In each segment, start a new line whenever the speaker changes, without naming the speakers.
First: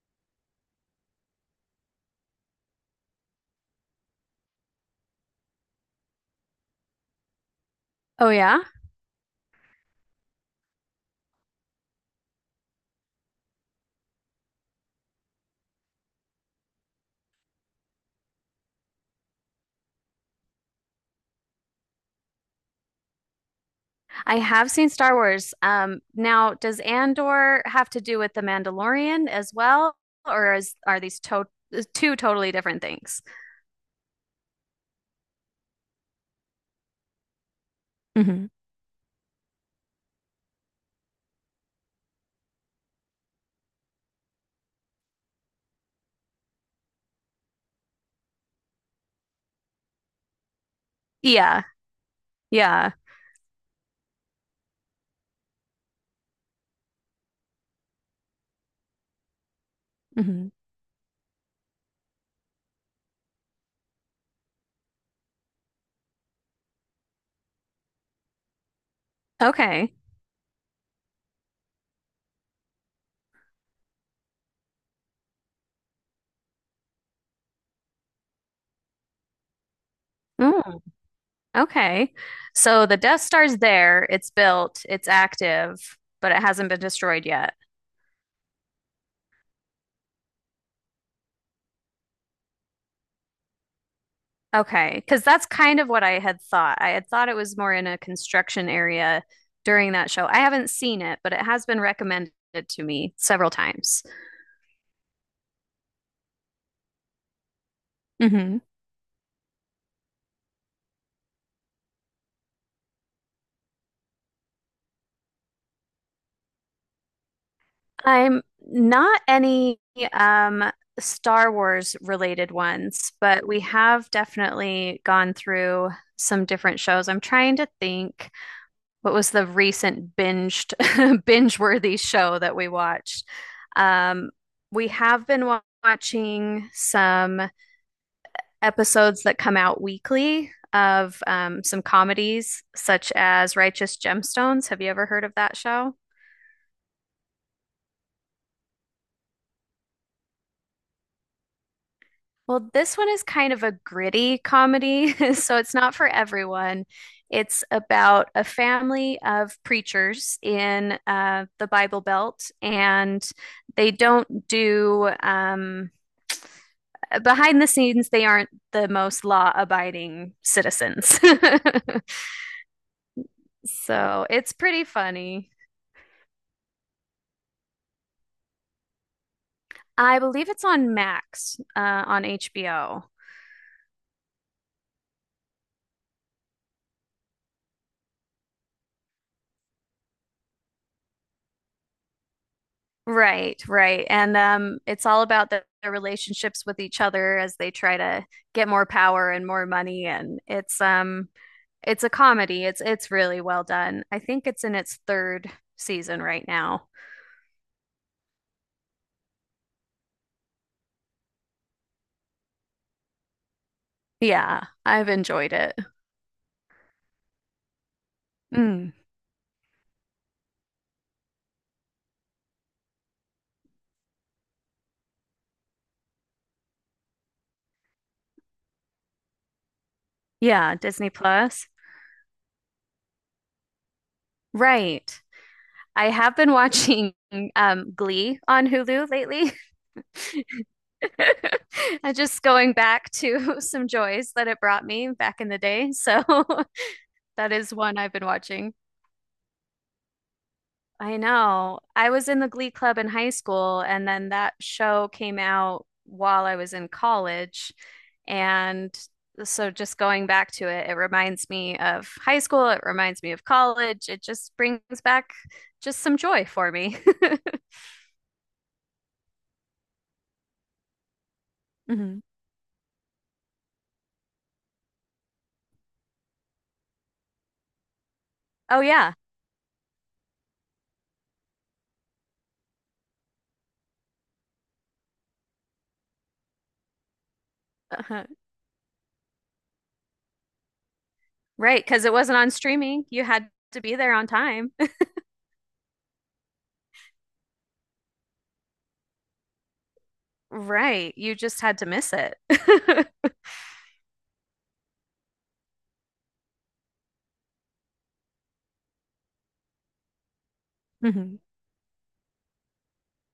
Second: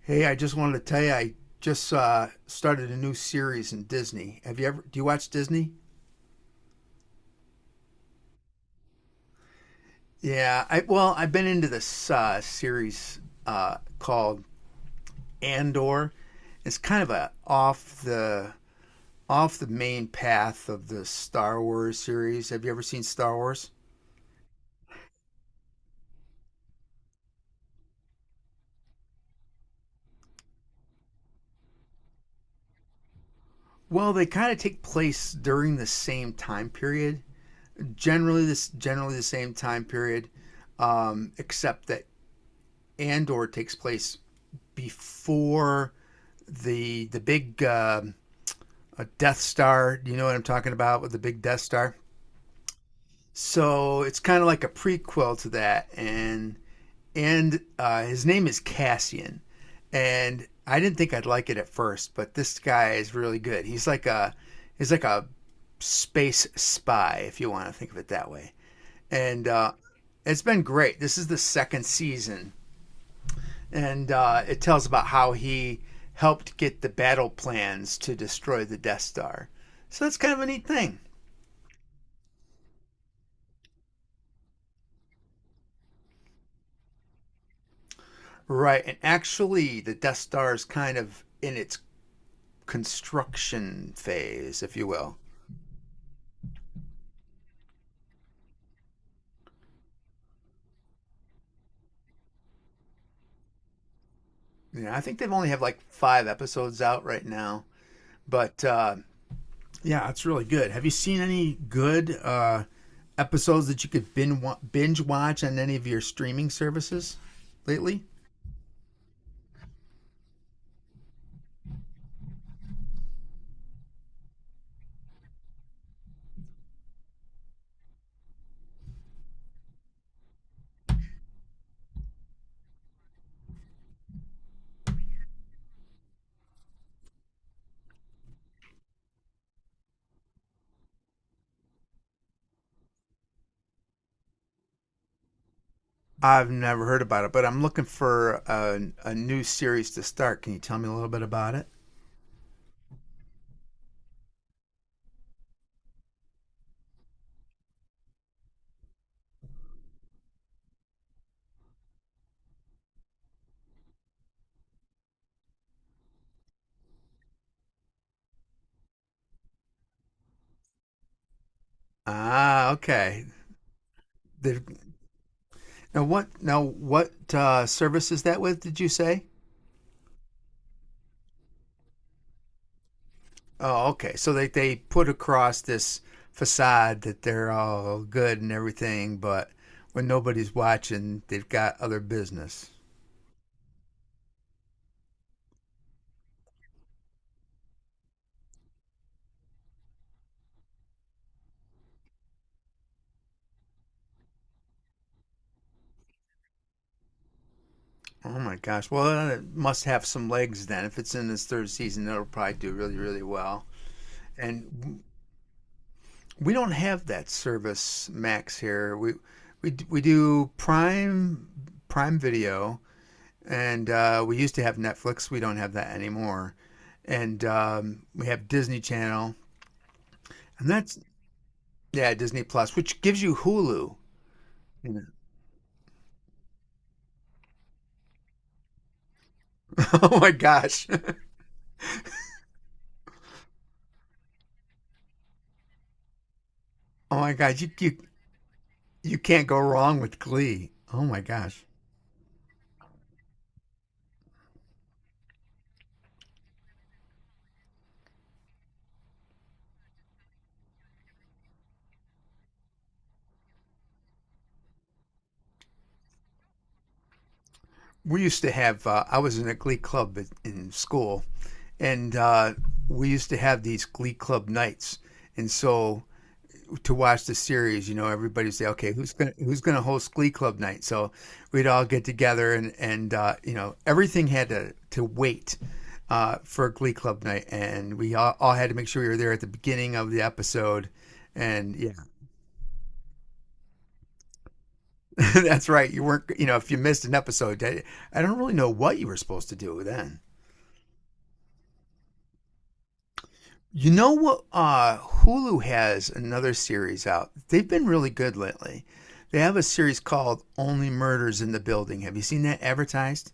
Hey, I just wanted to tell you, I just started a new series in Disney. Have you ever? Do you watch Disney?
Oh yeah,
Yeah. I well, I've been into this series called Andor. It's kind of a off the main path of the Star Wars series. Have you ever seen Star Wars?
I have seen Star Wars. Now, does Andor have to do with the Mandalorian as well, or is are these to two totally different things?
Well, they kind of take place during the same time period. Generally,
Hmm.
this generally the same time period, except that Andor takes place before the big Death Star. You know what I'm talking about with the big Death
Yeah,
Star?
yeah.
So it's kind of like a prequel to that, and and his name is Cassian, and
Hmm.
I didn't think I'd like it at first, but this guy is really good. He's like a space spy, if you want to think of it that way, and
Okay.
it's been great. This is the second season and it tells about how he helped get the battle plans to destroy the Death Star. So that's kind of a neat
Mm,
thing.
okay. So the Death Star's there, it's built, it's active, but it hasn't been destroyed yet.
Right, and actually, the Death Star is kind of in its construction phase, if you
Okay,
will.
because that's kind of what I had thought. I had thought it was more in a construction area during that show. I haven't seen it, but it has been recommended to me several times.
You know, I think they've only have like five episodes out right now,
Hmm.
but yeah, it's really good. Have you seen any good episodes that you could binge watch on any of your streaming services lately?
I'm not any um, Star Wars related ones, but we have definitely gone through some different shows. I'm trying to think what was the recent binged binge-worthy show that we watched. Um, we have been watching some episodes that come out weekly of some comedies such as Righteous Gemstones. Have you ever heard of that show?
I've never heard about it, but I'm looking for a new series to start. Can you tell me a little bit about it?
Well, this one is kind of a gritty comedy, so it's not for everyone. It's about a family of preachers in the Bible Belt, and they don't do, behind the scenes, they aren't the most law-abiding citizens.
Ah, okay.
So it's
They've,
pretty funny.
now what? Now what service is that with? Did you say?
I believe it's on Max, on HBO.
Oh, okay. So they put across this facade that they're all good and everything, but when nobody's watching, they've got other business.
Right, right. And it's all about their relationships with each other as they try to get more power and more money. And it's a comedy. It's really well done. I think it's in its third season right now.
Oh my gosh. Well, it must have some legs then. If it's in its third season, it'll probably do really, really well.
Yeah,
And
I've enjoyed it.
we don't have that service, Max.
Mm.
Here we we do Prime Video, and we used to have Netflix. We don't have that anymore, and we have Disney Channel, and
Yeah,
that's
Disney Plus.
yeah, Disney Plus, which gives you Hulu.
Right. I have been watching Glee on Hulu lately.
Oh my gosh!
I'm just going back to some joys that it brought me back in the day. So
Oh my
that
gosh! You
is
you
one I've been watching.
you can't go wrong with Glee. Oh
I
my gosh!
know. I was in the Glee Club in high school, and then that show came out while I was in college. And so, just going back to it, it reminds me of high school. It reminds me of college. It just brings back just some joy for me.
We used to have. I was in a Glee club in school, and
Hmm.
we used to have these Glee club nights, and so to watch the series, you know, everybody say,
Oh,
okay,
yeah.
who's gonna host Glee Club night? So we'd all get together, and and you know, everything had to wait for Glee Club night, and we
Uh-huh.
all had to make sure we were there at the beginning of the episode. And
Right.
yeah,
Because it wasn't on streaming. You had to be there on time.
that's right. You weren't, you know, if you missed an episode, I don't really know what you were supposed to do then.
Right. You just had to miss it.
You know what? Hulu has another series out. They've been really good lately. They have a series called Only
Hmm.
Murders in the Building. Have you seen that advertised?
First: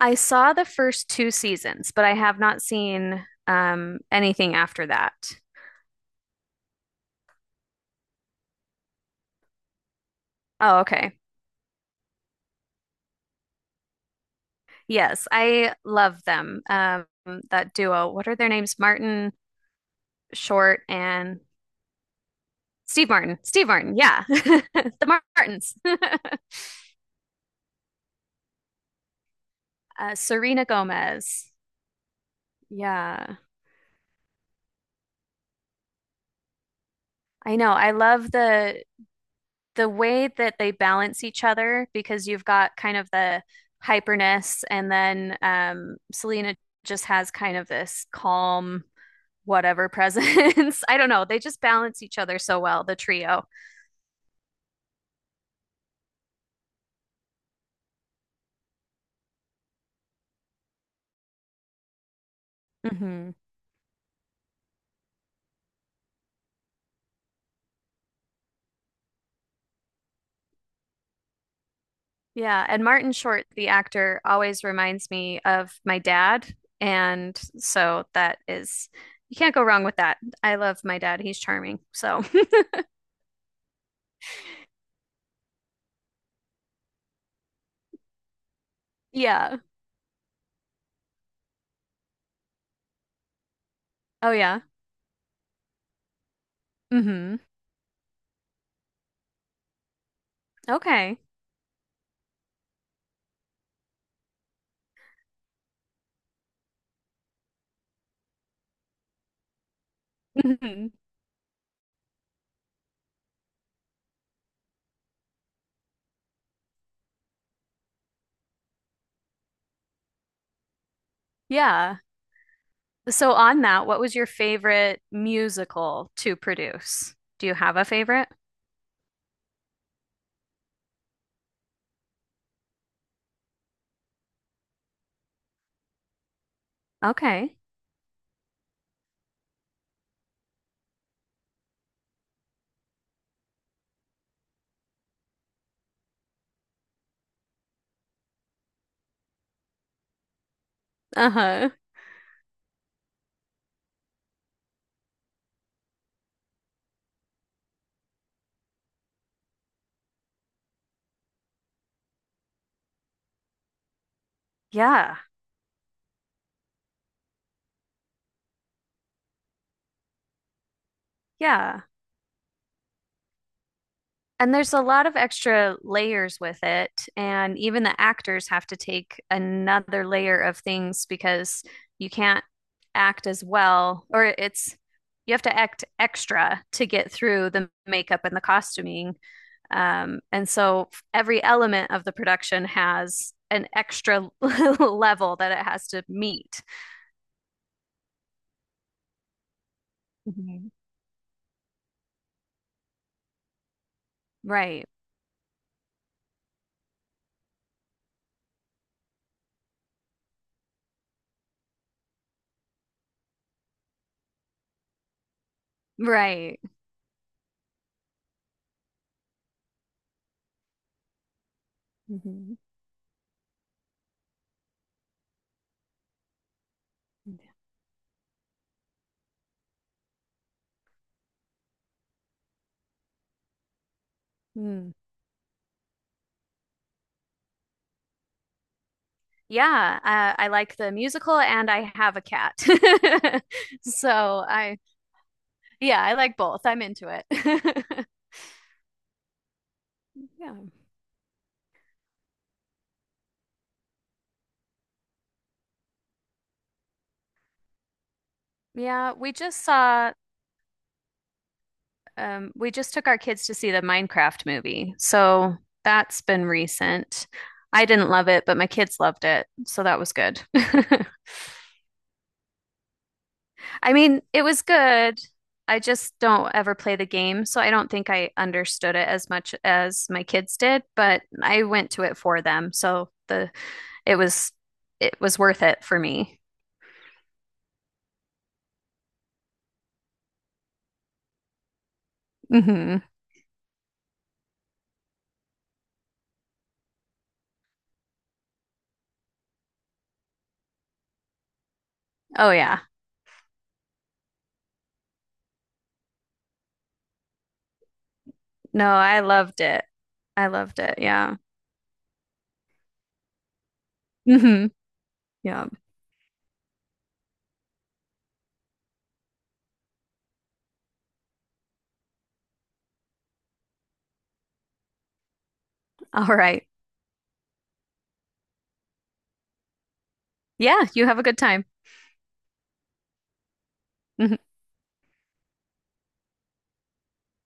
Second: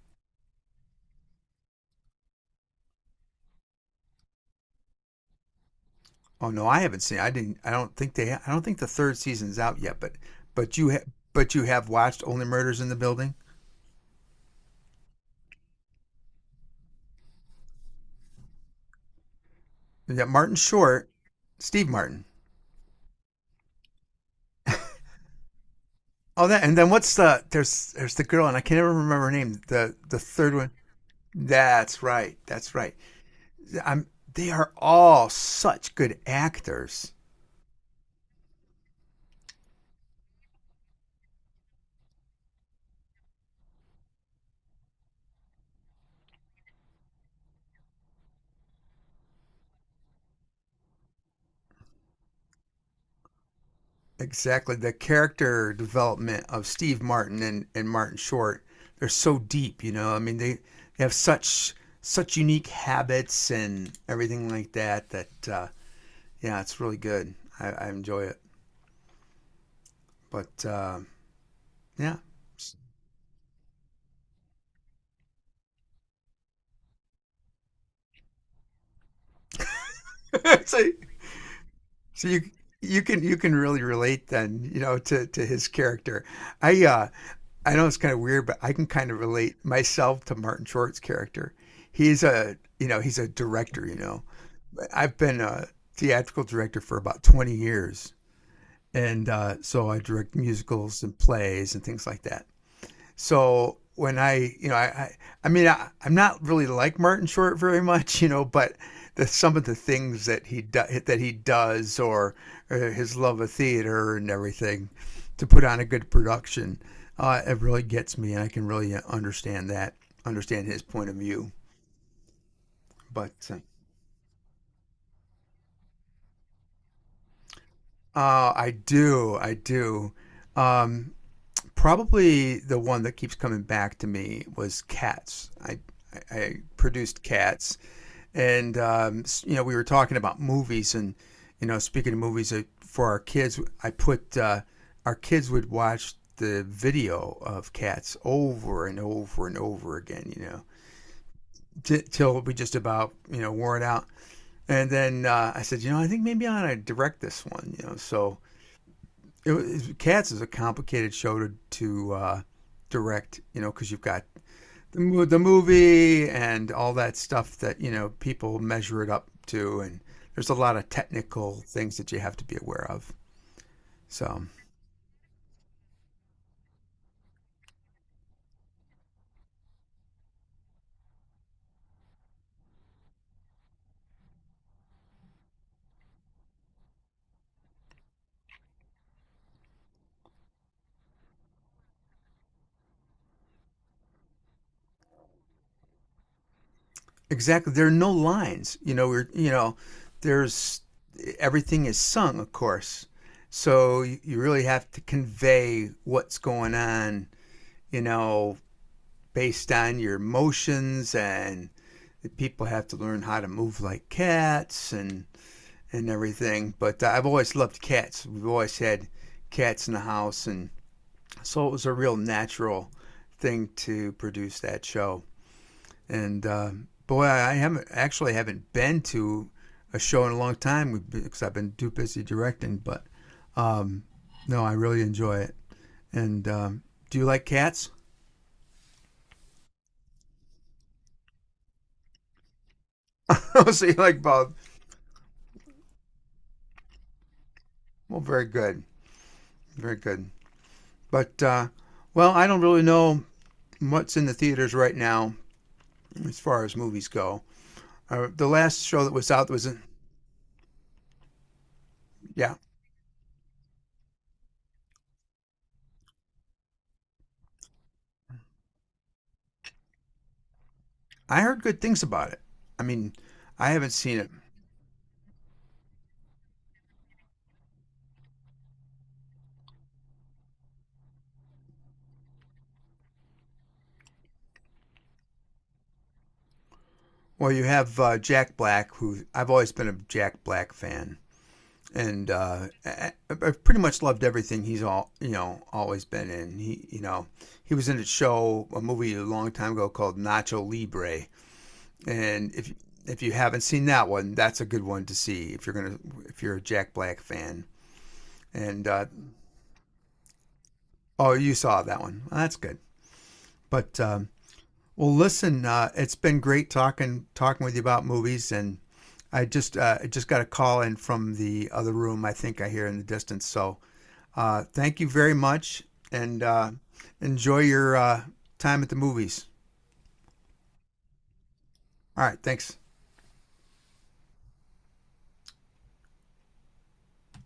I saw the first two seasons, but I have not seen anything after that.
Oh no, I haven't seen. It. I didn't. I don't think the third season's out yet. But but
Oh,
you ha-
okay.
but you have watched Only Murders in the Building.
Yes, I love them. That duo. What are their names? Martin
You got Martin
Short
Short,
and
Steve Martin.
Steve Martin. Steve Martin. Yeah. The Martins.
Oh, that and then what's the there's the girl and I can't ever remember her name. The the third
Serena
one.
Gomez.
That's right. That's right.
Yeah.
I'm. They are all such good actors.
I know. I love the way that they balance each other because you've got kind of the hyperness and then Selena just has kind of this calm whatever presents. I don't know. They just balance each other so well, the trio.
Exactly. The character development of Steve Martin and, Martin Short, they're so deep, you know. I mean, they have such such unique
Mm-hmm.
habits and everything like that that yeah, it's really good. I enjoy it. But yeah.
Yeah. And Martin Short, the actor, always reminds me of my dad. And so that is, you can't go wrong with that. I love
So,
my dad. He's charming. So,
so you you can really relate then, you know, to his character. I I know it's kind of weird, but I can kind of relate
yeah.
myself to Martin Short's character. He's a, you know, he's a director, you know.
Oh, yeah.
I've been a theatrical director for about
Mm-hmm.
20 years. And so I direct musicals and
Okay.
plays and things like that. So when I mean, I'm not really like Martin Short very much, you know, but some of the things that
Hmm.
that he does, or his love of theater and everything, to put on a good production, it really gets me, and I can really understand understand his point of view.
Yeah. So,
But
on that, what was your favorite musical to produce? Do you have a favorite?
I do, I do. Um, Probably the one that keeps coming back to me was Cats. I- produced
Okay.
Cats, and you know we were talking about movies, and you know speaking of movies for our kids, I put our kids would watch the video of Cats over and over and over again, you know,
Uh-huh.
till we just about you know wore it out. And then I said, you know, I think maybe I ought to direct this one, you know. So Cats is a complicated show to direct, you know, because you've got
Yeah.
the the movie and all that stuff that you know people measure it up to, and there's a lot of technical
Yeah.
things that you have to be aware of. So
And there's a lot of extra layers with it. And even the actors have to take another layer of things because you can't act as well, or it's you have to act extra to get through the makeup and the costuming. And so every element of the production has an extra level that it has to meet.
exactly, there are no lines. You know, we're you know,
Mhm.
there's everything is sung, of course. So you really
Right,
have to convey what's going on, you know, based on your motions and the people have to learn how to move like cats and
right.
everything. But I've always loved cats. We've always had cats in the house, and so it was a real
Mhm.
natural thing to produce that show. And boy, I haven't actually haven't been to a show in a long time because I've been too busy directing. But um, no, I
Hmm.
really enjoy it. And do you like cats?
Yeah, I like the musical and I have a cat.
So you
So
like both?
I, yeah, I like both. I'm into it.
Well, very good. Very good.
Yeah.
But, well, I don't really know what's in the theaters right now as far as movies go. The last show that
Yeah,
was
we
out
just
was, in,
saw,
yeah,
we just took our kids to see the Minecraft movie. So that's been recent. I didn't love it, but my kids loved it. So that was good.
I heard good things about it. I mean, I haven't
I
seen
mean,
it.
it was good. I just don't ever play the game. So I don't think I understood it as much as my kids did, but I went to it for them. So the it was it was worth it for me.
Well, you have Jack Black, who I've always been a Jack Black fan, and
Hmm.
I've pretty much loved everything he's all you know always been in. He, you know, he was in a show, a movie a long time ago called Nacho Libre,
Oh
and
yeah.
if you haven't seen that one, that's a good one to see if you're gonna if you're a Jack Black fan.
No,
And
I loved it. I loved it.
oh,
Yeah.
you saw that one. Well, that's good. But
Hmm.
well, listen,
Yeah.
it's been great talking with you about movies, and I just got a call in from the other room. I think I hear in the distance. So thank you very much,
All
and
right.
enjoy your time at the movies.
Yeah, you have a good time.
All right, thanks.
Mhm.